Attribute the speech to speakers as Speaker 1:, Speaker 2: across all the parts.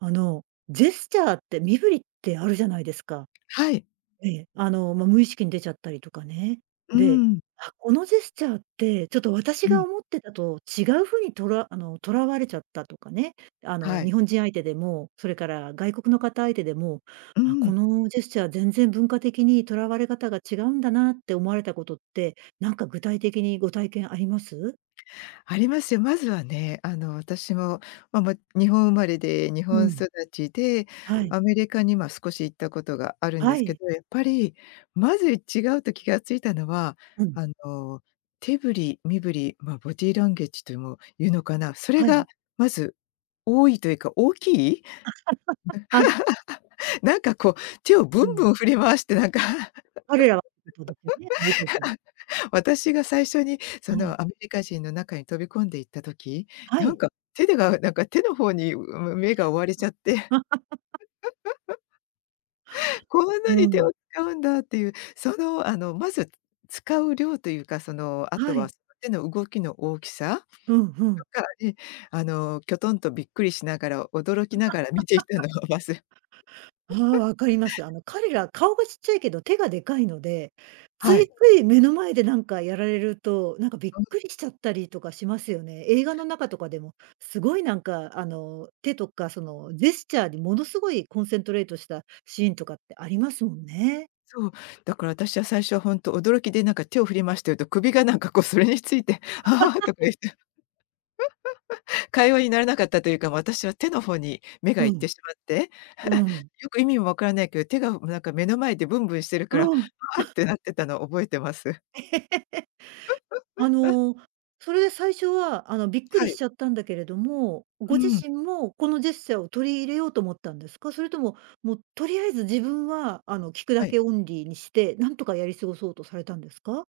Speaker 1: あの、ジェスチャーって、身振りってあるじゃないですか。
Speaker 2: はい。
Speaker 1: ええ、あの、ま、無意識に出ちゃったりとかね。
Speaker 2: うー
Speaker 1: で、
Speaker 2: ん。
Speaker 1: あ、このジェスチャーって、ちょっと私
Speaker 2: う
Speaker 1: が
Speaker 2: ん。
Speaker 1: 思ってたと違う風にとらあの、捉われちゃったとかね、あ
Speaker 2: は
Speaker 1: の、
Speaker 2: い。
Speaker 1: 日本人相手でも、それから外国の方相手でも、
Speaker 2: うー
Speaker 1: あ、こ
Speaker 2: ん。
Speaker 1: のジェスチャー全然文化的に捉われ方が違うんだなって思われたことって、なんか具体的にご体験あります？
Speaker 2: ありますよ。まずはね、あの、私も、ま、も、日本生まれで日
Speaker 1: う
Speaker 2: 本
Speaker 1: ん。
Speaker 2: 育ちで、
Speaker 1: はい。
Speaker 2: アメリカには少し行ったことがあるんで
Speaker 1: は
Speaker 2: すけ
Speaker 1: い。
Speaker 2: ど、やっぱり、まず、い違うと気がついたのは、
Speaker 1: うん。
Speaker 2: あの、手振り身振り、ま、ボディランゲージとも言うのかな、それ
Speaker 1: はい。
Speaker 2: がまず、多いというか大きい。
Speaker 1: はい。
Speaker 2: なんか、こう、手をぶ
Speaker 1: う
Speaker 2: ん
Speaker 1: ん。
Speaker 2: ぶん振り回して、なんか。
Speaker 1: 彼らは [unintelligible]
Speaker 2: 私が最初に、そ
Speaker 1: はい。
Speaker 2: の、アメリカ人の中に飛び込んで行った時、
Speaker 1: は
Speaker 2: なん
Speaker 1: い。
Speaker 2: か、手でが、なんか、手の方に、う、む目が追われちゃっ
Speaker 1: [unintelligible]
Speaker 2: て。こん
Speaker 1: う
Speaker 2: なに手を
Speaker 1: ん。
Speaker 2: 使うんだっていう、その、あの、まず使う量というか、その、後
Speaker 1: は
Speaker 2: は
Speaker 1: い。
Speaker 2: その手の動きの大きさ
Speaker 1: うん、ふん。
Speaker 2: とかに、あの、きょとんとびっくりしながら、驚きながら見ていたの はわせ
Speaker 1: ああ、分かります。あの、彼ら、顔がちっちゃいけど手がでかいので、つ
Speaker 2: はい。
Speaker 1: いつい目の前でなんかやられると、なんかびっ
Speaker 2: うん。
Speaker 1: くりしちゃったりとかしますよね。映画の中とかでも、すごい、なんか、あの、手とか、その、ジェスチャーに、ものすごいコンセントレートしたシーンとかってありますもんね。
Speaker 2: そう、だから私は最初はほんと驚きで、なんか、手を振り回してると首が、なんか、こう、それについて、ははは、とか言っ て。会話にならなかったというか、私は手の方に目が
Speaker 1: う
Speaker 2: いっ
Speaker 1: ん。
Speaker 2: てしまって、
Speaker 1: うー ん。
Speaker 2: よく意味も分からないけど、手が、なんか、目の前でぶんぶんしてるから、は
Speaker 1: うん。
Speaker 2: あっ てなってたのを覚えてます。
Speaker 1: あ の、それで最初は、あの、びっく
Speaker 2: は
Speaker 1: りし
Speaker 2: い。
Speaker 1: ちゃったんだけれども、
Speaker 2: う
Speaker 1: ご自
Speaker 2: ーん。
Speaker 1: 身も、このジェスチャーを取り入れようと思ったんですか？それとも、もうとりあえず自分は、あの、聞く
Speaker 2: は
Speaker 1: だ
Speaker 2: い。
Speaker 1: けオンリーにして、なんとかやり過ごそうとされたんですか？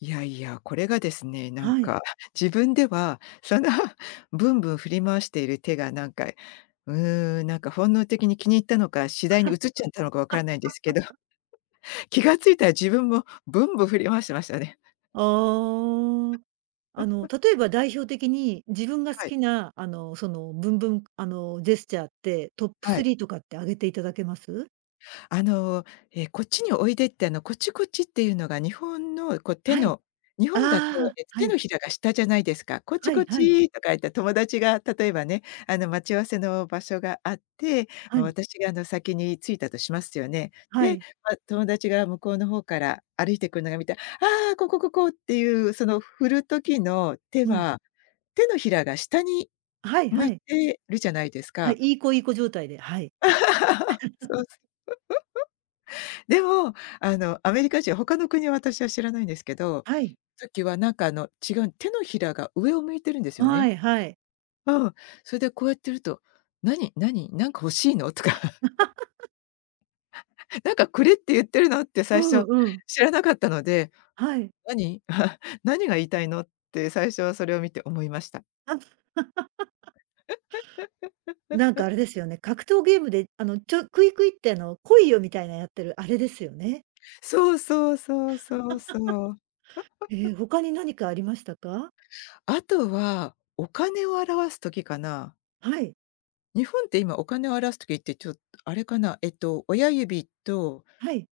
Speaker 2: いやいや、これがですね、なん
Speaker 1: はい。
Speaker 2: か、自分では、そのぶんぶん振り回している手が、なんか、うーん、なんか、本能的に気に入ったのか、次第に移っちゃったのか分からないんですけど、気が付いたら自分も、ぶんぶん振り回してましたね。
Speaker 1: ああ、あの、例えば代表的に、自分が好
Speaker 2: はい。
Speaker 1: きな、あの、その、ぶんぶんあの、ジェスチャーって、トップ
Speaker 2: は
Speaker 1: ス
Speaker 2: い。
Speaker 1: リーとかって挙げていただけます？
Speaker 2: あの、え、こっちにおいでって、あの、こっち、こっちっていうのが日本の、こう手
Speaker 1: はい。
Speaker 2: の日本だと、
Speaker 1: ああ、
Speaker 2: えと、
Speaker 1: は
Speaker 2: 手の
Speaker 1: い。
Speaker 2: ひらが下じゃないですか。こっち
Speaker 1: は
Speaker 2: こ
Speaker 1: い
Speaker 2: っ
Speaker 1: はい。
Speaker 2: ちとか言って友達が例えばね、あの待ち合わせの場所があって、
Speaker 1: は
Speaker 2: ま、
Speaker 1: い。
Speaker 2: 私が、あの、先に着いたとしますよね。
Speaker 1: は
Speaker 2: で、
Speaker 1: い。
Speaker 2: ま、友達が向こうの方から歩いてくるのが見て、ああ、ここ、ここ！っていうその振る時の手
Speaker 1: うん。
Speaker 2: は、手のひらが下に
Speaker 1: はい
Speaker 2: 向
Speaker 1: は
Speaker 2: い
Speaker 1: い。
Speaker 2: てるじゃないです
Speaker 1: はい、
Speaker 2: か。
Speaker 1: いい子いい子状態で、はい。
Speaker 2: そうそ でも、あの、アメリカ人は、他の国は私は知らないんですけど、
Speaker 1: はい。
Speaker 2: さっきはなんかあの違うん手のひらが上を向いているんですよ
Speaker 1: は
Speaker 2: ね。
Speaker 1: いはい。
Speaker 2: うん、それでこうやってると、何？何、なんか欲しいの？とか。なんかくれって言ってるのって
Speaker 1: う
Speaker 2: 最初
Speaker 1: んうん。
Speaker 2: 知らなかったので、
Speaker 1: はい。
Speaker 2: 何？何が言いたいの？って最初はそれを見て思いました。
Speaker 1: あっ。なんか あれですよね。格闘ゲームであの、ちょクイクイってあの、来いよ、みたいなやってるあれですよね。
Speaker 2: そうそうそうそう そう。
Speaker 1: え、他に何かありましたか？
Speaker 2: あとは、お金を表す時かな。
Speaker 1: はい。
Speaker 2: 日本って今お金を表す時って、ちょっと、あれかな、えっと、親指と
Speaker 1: はい。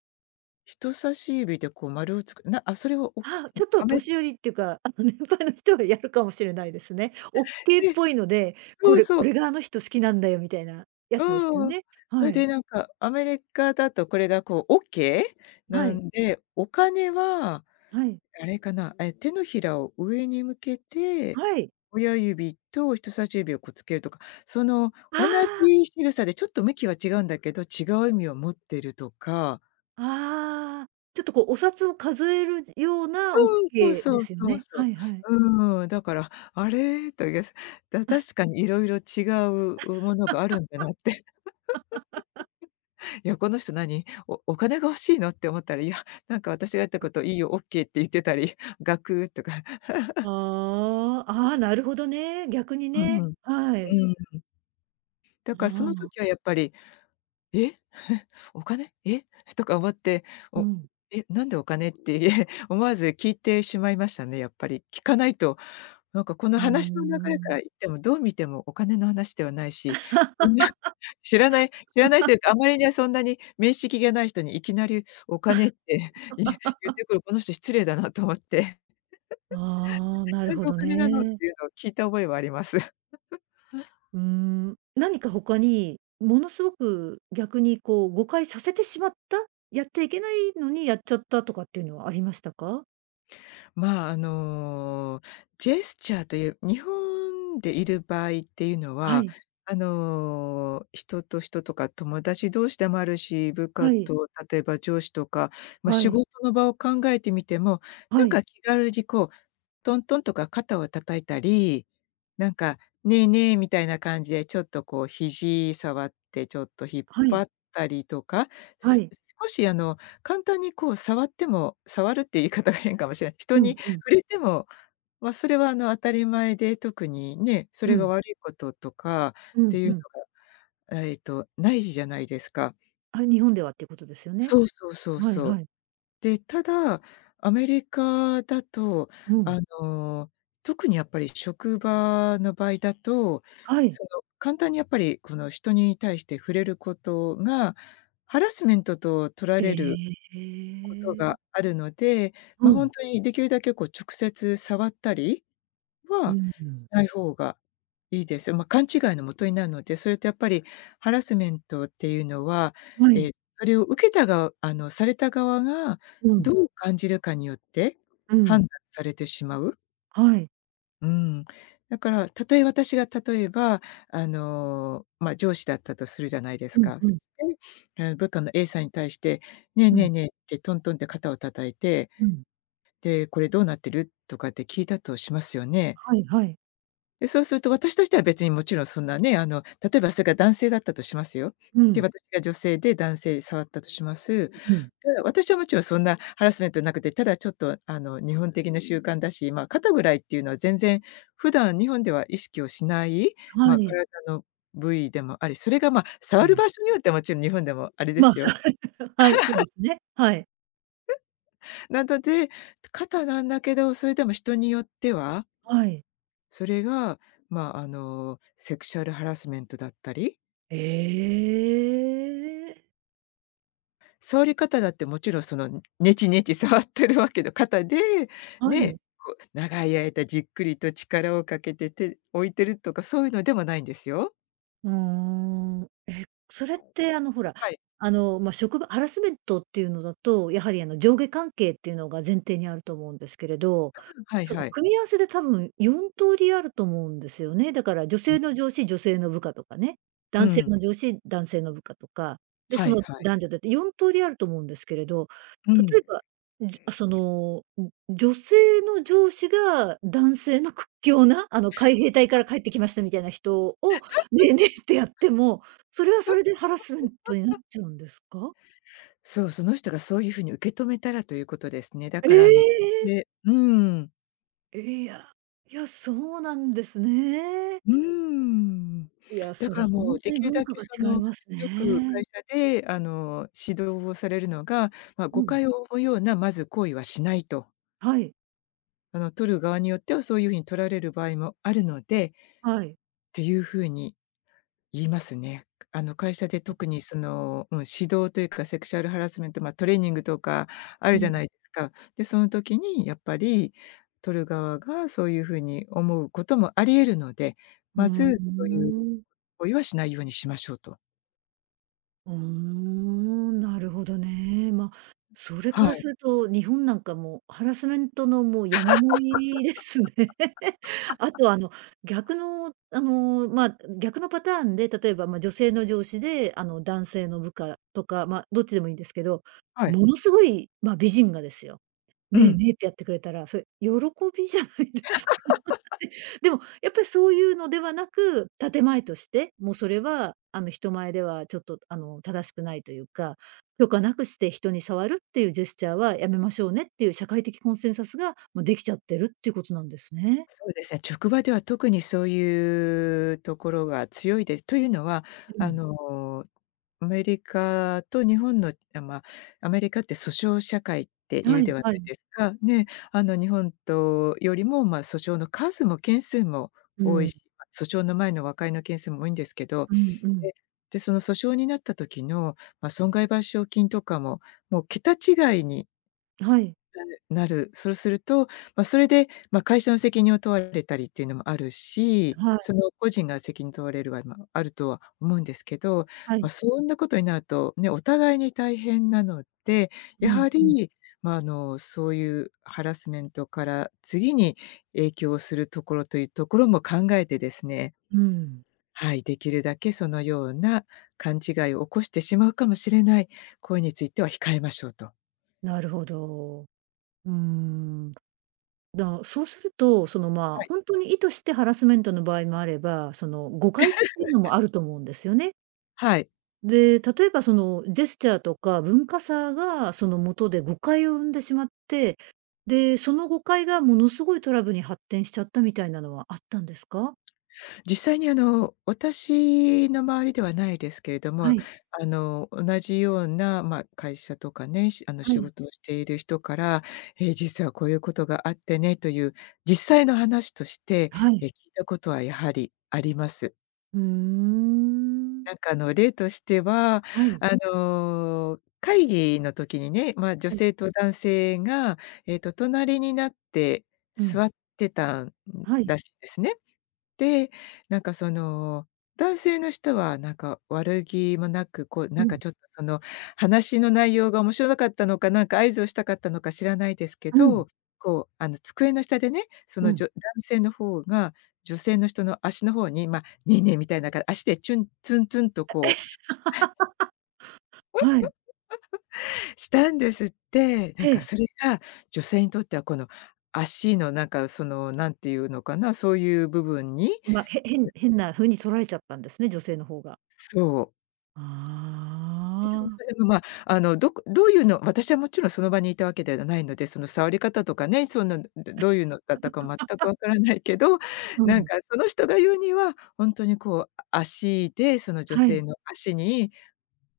Speaker 2: 人差し指でこう丸をつくなあ、それをおう
Speaker 1: はあ、ちょっと
Speaker 2: アメ
Speaker 1: 年寄りっていうか、あの年配の人はやるかもしれないですね。オッ ケーっ
Speaker 2: で、
Speaker 1: ぽいので、こ
Speaker 2: そう
Speaker 1: れ
Speaker 2: そ
Speaker 1: 「こ
Speaker 2: う。
Speaker 1: れがあの人好きなんだよ」みたいなやつですよ
Speaker 2: うん。
Speaker 1: ね。
Speaker 2: そ
Speaker 1: は
Speaker 2: れで
Speaker 1: い。
Speaker 2: なんか、アメリカだとこれがこうオッケー
Speaker 1: は
Speaker 2: な
Speaker 1: い。
Speaker 2: んで、お金は、
Speaker 1: はい。
Speaker 2: あれかな、え、手のひらを上に向けて、
Speaker 1: はい。
Speaker 2: 親指と人差し指をこうつけるとか、その
Speaker 1: あ
Speaker 2: 同
Speaker 1: あ。
Speaker 2: じ仕草でちょっと向きは違うんだけど、違う意味を持ってるとか。
Speaker 1: ああ、ちょっとこうお札を数えるじような
Speaker 2: そ
Speaker 1: オッ
Speaker 2: う、そう
Speaker 1: ケー
Speaker 2: そ
Speaker 1: で
Speaker 2: う
Speaker 1: すよ
Speaker 2: そう
Speaker 1: ね。
Speaker 2: そ
Speaker 1: はいはい。
Speaker 2: う。うーん、だから、あれ、とげすだ 確かに色々違ううものがあるんだなって。いや、この人何、おお金が欲しいのって思ったら、いや、なんか私が言った こといいよ、オッケーって言ってたり、ガクとか。
Speaker 1: ああ、
Speaker 2: う
Speaker 1: ああ、なるほどね、逆に
Speaker 2: うん
Speaker 1: ね。
Speaker 2: うん。う
Speaker 1: はい。
Speaker 2: ーん。だか
Speaker 1: あ
Speaker 2: らその
Speaker 1: あ。
Speaker 2: 時はやっぱり、「え、お金、え」とか思って、
Speaker 1: う
Speaker 2: お
Speaker 1: ん。
Speaker 2: 「え、なんでお金」って思わず聞いてしまいましたね、やっぱり。聞かないと、なんかこの
Speaker 1: うーん、
Speaker 2: 話の流
Speaker 1: う
Speaker 2: れから
Speaker 1: ん。
Speaker 2: いってもどう見てもお金の話ではないし、そんな 知らない知らないというか、あ まりねそんなに面識がない人にいきなりお金って、いえ言っ てくるこの人失礼だなと思って。
Speaker 1: ああ、なる
Speaker 2: 何
Speaker 1: ほ
Speaker 2: でお
Speaker 1: ど
Speaker 2: 金なのっ
Speaker 1: ね。
Speaker 2: ていうのを聞いた覚えはあります。
Speaker 1: うーん。何か他に、ものすごく、逆にこう誤解させてしまった、やっちゃいけないのにやっちゃったとかっていうのはありましたか？
Speaker 2: まあ、あの、ジェスチャーという、日本でいる場合っていうの
Speaker 1: は
Speaker 2: は、
Speaker 1: い。
Speaker 2: あの人と人とか友達同士でもあるし、部下
Speaker 1: はい。
Speaker 2: と例えば上司とか、ま、
Speaker 1: は
Speaker 2: 仕
Speaker 1: い。
Speaker 2: 事の場を考えてみても、な
Speaker 1: は
Speaker 2: ん
Speaker 1: い。
Speaker 2: か気軽にこう、トントンとか肩を叩いたり、なんか、ねえねえみたいな感じでちょっとこう肘触ってちょっと引っ
Speaker 1: は
Speaker 2: 張
Speaker 1: い。
Speaker 2: ったりとか、
Speaker 1: は
Speaker 2: す
Speaker 1: い。
Speaker 2: 少しあの簡単にこう触っても触るっていう言い方が変かもしれ、人
Speaker 1: うん
Speaker 2: に
Speaker 1: うん。
Speaker 2: 触れても、ま、それはあの当たり前で、特にね、そ
Speaker 1: う
Speaker 2: れが
Speaker 1: ん。
Speaker 2: 悪いこととかっ
Speaker 1: う
Speaker 2: て
Speaker 1: ん
Speaker 2: いう
Speaker 1: うん。
Speaker 2: のがえっとないじゃないですか。
Speaker 1: あ、日本ではっていうことですよね。
Speaker 2: そうそうそう
Speaker 1: はい
Speaker 2: そう。
Speaker 1: はい。
Speaker 2: で、ただアメリカだと、
Speaker 1: うん。
Speaker 2: あの特にやっぱり職場の場合だと、
Speaker 1: はい。
Speaker 2: その簡単にやっぱりこの人に対して触れることが、ハラスメントととられる
Speaker 1: え
Speaker 2: こと
Speaker 1: え。
Speaker 2: があるので、
Speaker 1: う
Speaker 2: ま、ほん
Speaker 1: ん。
Speaker 2: とにできるだけこう直接触ったり
Speaker 1: う
Speaker 2: は
Speaker 1: んう
Speaker 2: し
Speaker 1: ん。
Speaker 2: ない方がいいです。ま、勘違いの元になるので、それとやっぱり、ハラスメントっていうのは、
Speaker 1: は
Speaker 2: え
Speaker 1: い。
Speaker 2: えそれを受けたがうあのされた側が、
Speaker 1: うん。
Speaker 2: どう感じるかによって
Speaker 1: うん。
Speaker 2: 判断されてしまう。
Speaker 1: はい。
Speaker 2: うーん、だからたとえ私が、たとえばあの、まあ、上司だったとするじゃないです
Speaker 1: うん
Speaker 2: か。そ
Speaker 1: うん。
Speaker 2: して、え、部下の A さんに対して、「ねえ
Speaker 1: う
Speaker 2: ねえ
Speaker 1: ん。
Speaker 2: ねえ」ってトントンって肩を叩いて、
Speaker 1: うん。
Speaker 2: で、「これどうなってる？」とかって聞いたとしますよね。
Speaker 1: はいはい。
Speaker 2: で、そうすると私としては別にもちろんそんなね、あのたとえばそれが男性だったとしますよ。
Speaker 1: う
Speaker 2: で、
Speaker 1: ん。
Speaker 2: 私が女性で、男性触ったとします。で、
Speaker 1: うん。
Speaker 2: 私はもちろんそんなハラスメントなくて、ただちょっとあの日本的な習慣だし、まあ肩ぐらいっていうのは全然、普段日本では意識をしない、ま
Speaker 1: は
Speaker 2: あ
Speaker 1: い。
Speaker 2: 体の部位でもあり、それが、ま、触
Speaker 1: う
Speaker 2: る
Speaker 1: ん。
Speaker 2: 場所によって、もちろん日本でもあれで
Speaker 1: ま、
Speaker 2: すよ。
Speaker 1: さ はい、そうで すね、はい。
Speaker 2: なだで、つ肩なんだけどそれでも人によっては
Speaker 1: はい。
Speaker 2: それが、まああの、セクシャルハラスメントだったり。
Speaker 1: ええ。
Speaker 2: 触り方だってもちろんその、ネチネチ触ってるわけのかたで、
Speaker 1: は
Speaker 2: ねえ、
Speaker 1: い。
Speaker 2: こう長い間じっくりと力をかけて、手、置いてるとかそういうのでもないんですよ。
Speaker 1: うーん。え、それってあのほら、
Speaker 2: はい。
Speaker 1: あの、ま、職場、ハラスメントっていうのだと、やはりあの上下関係っていうのが前提にあると思うんですけれど、
Speaker 2: はい
Speaker 1: その
Speaker 2: はい。
Speaker 1: 組み合わせで多分、4通りあると思うんですよね。だから女 性の上司、女性の部下とかね。
Speaker 2: う
Speaker 1: 男性
Speaker 2: ん。
Speaker 1: の上司、男性の部下とか、で、
Speaker 2: は
Speaker 1: そ
Speaker 2: い
Speaker 1: の
Speaker 2: はい。
Speaker 1: 男女だって4通りあると思うんですけれど、
Speaker 2: う
Speaker 1: 例
Speaker 2: ん。
Speaker 1: えば、んじあ、その、んん、女性の上司が男性の屈強な、あの海兵隊か ら帰ってきましたみたいな人を、ね えねえってやっても、それはそれでハラスメントになっ ちゃうんですか？
Speaker 2: そう、その人がそういう風に受け止めたら、ということですね。だ
Speaker 1: え
Speaker 2: からあの、
Speaker 1: え！
Speaker 2: でうん。
Speaker 1: え、いや。いや、そうなんですね。
Speaker 2: うーん。
Speaker 1: いや、
Speaker 2: だ
Speaker 1: そ
Speaker 2: か
Speaker 1: れ
Speaker 2: ら
Speaker 1: ほ
Speaker 2: も
Speaker 1: ん
Speaker 2: う、
Speaker 1: と
Speaker 2: 出
Speaker 1: に
Speaker 2: 来る
Speaker 1: 文
Speaker 2: だ
Speaker 1: 化
Speaker 2: け
Speaker 1: が
Speaker 2: その、
Speaker 1: 違います
Speaker 2: よく会
Speaker 1: ね。
Speaker 2: 社で、あの、指導をされるのが、ま、
Speaker 1: う
Speaker 2: 誤
Speaker 1: ん。
Speaker 2: 解を生むようなまず行為はしないと
Speaker 1: はい。
Speaker 2: あの取る側によっては、そういう風に取られる場合もあるので
Speaker 1: はい。
Speaker 2: っていう風に、言いますね。あの会社で特に、その、うん、指導というか、セクシャルハラスメント、ま、トレーニングとかある
Speaker 1: う
Speaker 2: じゃ
Speaker 1: ん。
Speaker 2: ないか。で、その時にやっぱり、取る側がそういう風に思うこともあり得るので、
Speaker 1: う
Speaker 2: ま
Speaker 1: ー
Speaker 2: ず、そういう
Speaker 1: ん。
Speaker 2: 行為はしないようにしましょうと。
Speaker 1: うーん、なるほどね。ま、それ
Speaker 2: は
Speaker 1: から
Speaker 2: い。
Speaker 1: すると日本なんか、もうハラスメントのもう山盛りですね。あ とあの、逆のあの、ま、逆のパターンで、たとえば、ま、女性の上司であの男性の部下とか、ま、どっちでもいいんですけど、
Speaker 2: はい。
Speaker 1: ものすごい、ま、美人がですよ、
Speaker 2: う
Speaker 1: ねえ
Speaker 2: ん。
Speaker 1: ねえってやってくれたら、それ、喜びじゃないですか。え、でも、やっぱりそういうのではなく、建前として、もうそれはあの人前では、ちょっとあの正しくないというか、許可なくして人に触るっていうジェスチャーはやめましょうねっていう社会的コンセンサスがもうできちゃってるっていうことなんですね。
Speaker 2: そうですね、職場では特にそういうところが強いです。というのは
Speaker 1: う
Speaker 2: あ
Speaker 1: ん。
Speaker 2: の、アメリカと日本のあ、ま、アメリカって訴訟社会っていう
Speaker 1: は
Speaker 2: で
Speaker 1: い
Speaker 2: はない
Speaker 1: はい。
Speaker 2: ですか。ね、あの日本とよりも、ま、訴訟の数も件数も
Speaker 1: う
Speaker 2: 多い
Speaker 1: ん。
Speaker 2: し、ま、訴訟の前の和解の件数も多いんですけど、
Speaker 1: うんうん。
Speaker 2: でで、その訴訟になった時の、ま、損害賠償金とかももう桁違いに
Speaker 1: はい。
Speaker 2: なんで、なるそうすると、ま、それでま、会社の責任を問われたりっていうのもあるし、
Speaker 1: はい。
Speaker 2: その個人が責任を問われるは今あるとは思うんですけど、
Speaker 1: はい。
Speaker 2: ま、そんなことになるとね、お互いに大変なので、
Speaker 1: う
Speaker 2: や
Speaker 1: ん
Speaker 2: は
Speaker 1: うん。
Speaker 2: りまあ、あの、そういうハラスメントから次に影響するところというところも考えてですね。
Speaker 1: うーん。
Speaker 2: はい、できるだけそのような勘違いを起こしてしまうかもしれない行為については控えましょうと。
Speaker 1: なるほど。うーん。だそうすると、そのま、
Speaker 2: はい。
Speaker 1: ほんとに意図してハラスメントの場合もあれば、その誤解っていうのも あると思うんですよね。
Speaker 2: はい。
Speaker 1: で、たとえばそのジェスチャーとか文化差がその元で誤解を生んでしまって、で、その誤解がものすごいトラブルに発展しちゃったみたいなのはあったんですか？
Speaker 2: 実際にあの、私の周りではないですけれど
Speaker 1: は
Speaker 2: も、
Speaker 1: い。
Speaker 2: あの同じような、ま、会社とかね、しあの
Speaker 1: は
Speaker 2: 仕
Speaker 1: い。
Speaker 2: 事をしている人から、ええ、実はこういうことがあってねという実際の話として、
Speaker 1: は
Speaker 2: え、
Speaker 1: い。
Speaker 2: 聞いたことはやはりあります。
Speaker 1: うーん。
Speaker 2: なんかあの例としては、
Speaker 1: はい。
Speaker 2: あの会議の時にね、まあ女
Speaker 1: はい。
Speaker 2: 性と男性が、ええと、隣になって
Speaker 1: うん。
Speaker 2: 座ってたん
Speaker 1: はい。
Speaker 2: らしいんですね。で、なんかその男性の人はなんか悪気もなく、こう
Speaker 1: う
Speaker 2: なんか
Speaker 1: ん。
Speaker 2: ちょっとその、話の内容が面白かったのか、なんか合図をしたかったのか知らないですけ
Speaker 1: うん。
Speaker 2: ど、こうあの机の下でね、そ
Speaker 1: う
Speaker 2: のじ
Speaker 1: ん。
Speaker 2: ょ男性の方が女性の人の足の方にま、ねえねえみたいなか足でチュンツンツンと
Speaker 1: え、
Speaker 2: こう
Speaker 1: はい。
Speaker 2: したんですって、な
Speaker 1: え
Speaker 2: んか
Speaker 1: え。
Speaker 2: それが女性にとってはこの、足のなんかその何て言うのかな、そういう部分に。
Speaker 1: ま、へ変変な風に捉えちゃったんですね、女性の方が。
Speaker 2: そう。
Speaker 1: あ
Speaker 2: え、でも
Speaker 1: あ。
Speaker 2: それもま、あのどこどういうの、私はもちろんその場にいたわけではないので、その触り方とかね、そういうの、どどういうのだったか全くわ からないけど、
Speaker 1: う
Speaker 2: なん
Speaker 1: ん。
Speaker 2: かその人が言うには、ほんとにこうあ足でその女
Speaker 1: は
Speaker 2: 性
Speaker 1: い。
Speaker 2: の足に、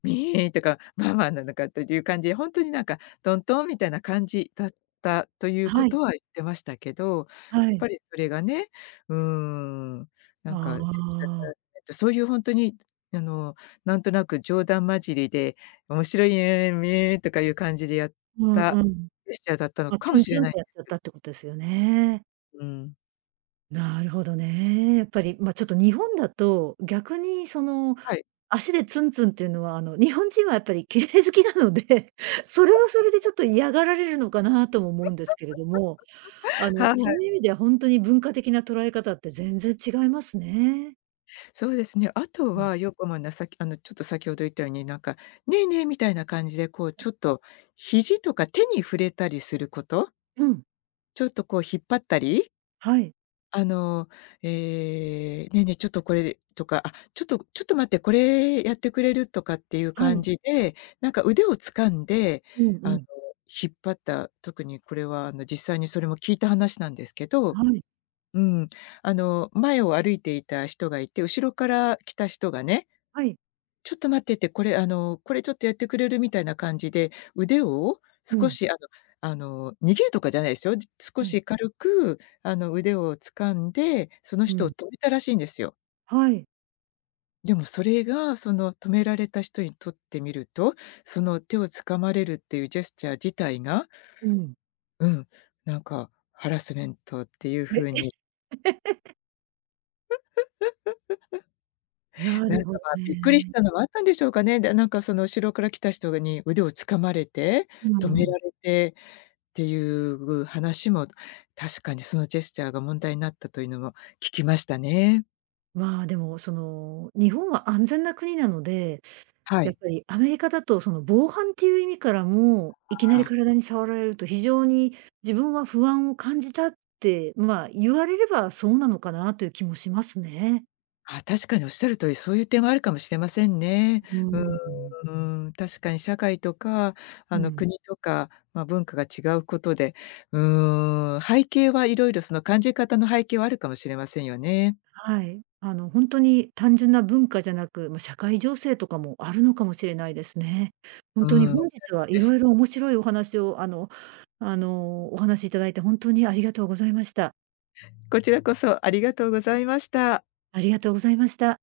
Speaker 2: みとか、ままなのかっていう感じで、ほんとになんかトントンみたいな感じだったとい
Speaker 1: あ、
Speaker 2: うこ
Speaker 1: はい。
Speaker 2: とは言ってましたけど。
Speaker 1: は
Speaker 2: や
Speaker 1: い。
Speaker 2: っぱりそれがね、うーん、なんか
Speaker 1: あ
Speaker 2: セクシャルハ
Speaker 1: あ。
Speaker 2: ラスメント、そういうほんとにあの、なんとなく冗談交じりで、面白いね、とかいう感じでやっ
Speaker 1: うん
Speaker 2: た
Speaker 1: うん。
Speaker 2: ジェスチャーだったの
Speaker 1: ま、
Speaker 2: か
Speaker 1: ツ
Speaker 2: も
Speaker 1: ン
Speaker 2: しれ
Speaker 1: ツン
Speaker 2: な
Speaker 1: っ
Speaker 2: いん
Speaker 1: て
Speaker 2: で
Speaker 1: やっちゃっ
Speaker 2: す。
Speaker 1: たってことですよね。
Speaker 2: うーん。
Speaker 1: なるほどね。やっぱり、ま、ちょっと日本だと、逆にその
Speaker 2: はい。
Speaker 1: 足でツンツンっていうのは、あの、日本人はやっぱり綺麗好きなので、それはそれでちょ っと嫌がられるのかなとも思うんですけれども、あ の
Speaker 2: は
Speaker 1: そ
Speaker 2: い。
Speaker 1: ういう意味ではほんとに文化的な捉え方って全然違いますね。
Speaker 2: そうですね。あと
Speaker 1: うん。
Speaker 2: はよこまな、さっきあの、ちょっと先ほど言ったように、なんか、ねえねえ、みたいな感じでこうちょっと肘とか手に触れたりすること
Speaker 1: うん。
Speaker 2: ちょっとこう引っ張ったり
Speaker 1: はい。
Speaker 2: あの、ええ、「ね、ね、ちょっとこれ」とか「あ、ちょっと、ちょっと待って。これ、やってくれる？」とかっていう
Speaker 1: は
Speaker 2: 感
Speaker 1: い。
Speaker 2: じで、なんか腕を掴んで、
Speaker 1: うんう
Speaker 2: あの、
Speaker 1: ん。
Speaker 2: 引っ張った特にこれは、あの、実際にそれも聞いた話なんですけど、
Speaker 1: はい。
Speaker 2: うん。あの前を歩いていた人がいて、後ろから来た人がね
Speaker 1: はい。
Speaker 2: 「ちょっと待って」って。これ、あの「これ、ちょっとやってくれる？」みたいな感じで、腕を
Speaker 1: う
Speaker 2: 少
Speaker 1: ん。
Speaker 2: しあのあの、握るとかじゃないですよ。少
Speaker 1: はい。
Speaker 2: し軽く、あの、腕を掴んで、その
Speaker 1: う
Speaker 2: 人を
Speaker 1: ん。
Speaker 2: 止めたらしいんですよ。
Speaker 1: はい。
Speaker 2: でもそれが、その、止められた人にとってみると、その、手を掴まれるっていうジェスチャー自体が
Speaker 1: うん。
Speaker 2: うん、なんか、ハラスメントっていう
Speaker 1: え？
Speaker 2: 風
Speaker 1: え。
Speaker 2: に
Speaker 1: な
Speaker 2: な
Speaker 1: る
Speaker 2: んか、
Speaker 1: ほ
Speaker 2: まあ、びっくりし
Speaker 1: ね。
Speaker 2: たのはあったんでしょうかね。で、なんか、その、後ろから来た人がに腕を掴まれて、
Speaker 1: う
Speaker 2: 止
Speaker 1: ん
Speaker 2: め
Speaker 1: うん。
Speaker 2: られてっていうう話も、確かにそのジェスチャーが問題になったというのも聞きましたね。
Speaker 1: まあ、でも、その、日本は安全な国なので、
Speaker 2: は
Speaker 1: やっ
Speaker 2: い。
Speaker 1: ぱりアメリカだと、その、防犯っていう意味からも、「いきな
Speaker 2: ああ
Speaker 1: り
Speaker 2: あ。
Speaker 1: 体に触られると、非常に、自分は不安を感じた」って、まあ、言われれば、そうなのかなという気もしますね。
Speaker 2: ああ、確かにおっしゃる通り、そういう点はあるかもしれませんね。
Speaker 1: うー
Speaker 2: う
Speaker 1: ん、うん。
Speaker 2: ーん、確かに社会とか、
Speaker 1: う
Speaker 2: あの、
Speaker 1: ん。
Speaker 2: 国とか、まあ、文化が違うことで、うーん、背景はいろいろその、感じ方の背景はあるかもしれませんよね。
Speaker 1: はい。あの、ほんとに単純な文化じゃなく、ま、社会情勢とかもあるのかもしれないですね。ほんと
Speaker 2: う
Speaker 1: に
Speaker 2: ーん、おっ
Speaker 1: 本
Speaker 2: しゃる
Speaker 1: 日は
Speaker 2: 通りで
Speaker 1: 色
Speaker 2: す、ん。
Speaker 1: 々面白いお話を、あのあの、お話しいただいて本当にありがとうございました。
Speaker 2: こちらこそ、ありがとうございました。
Speaker 1: ありがとうございました。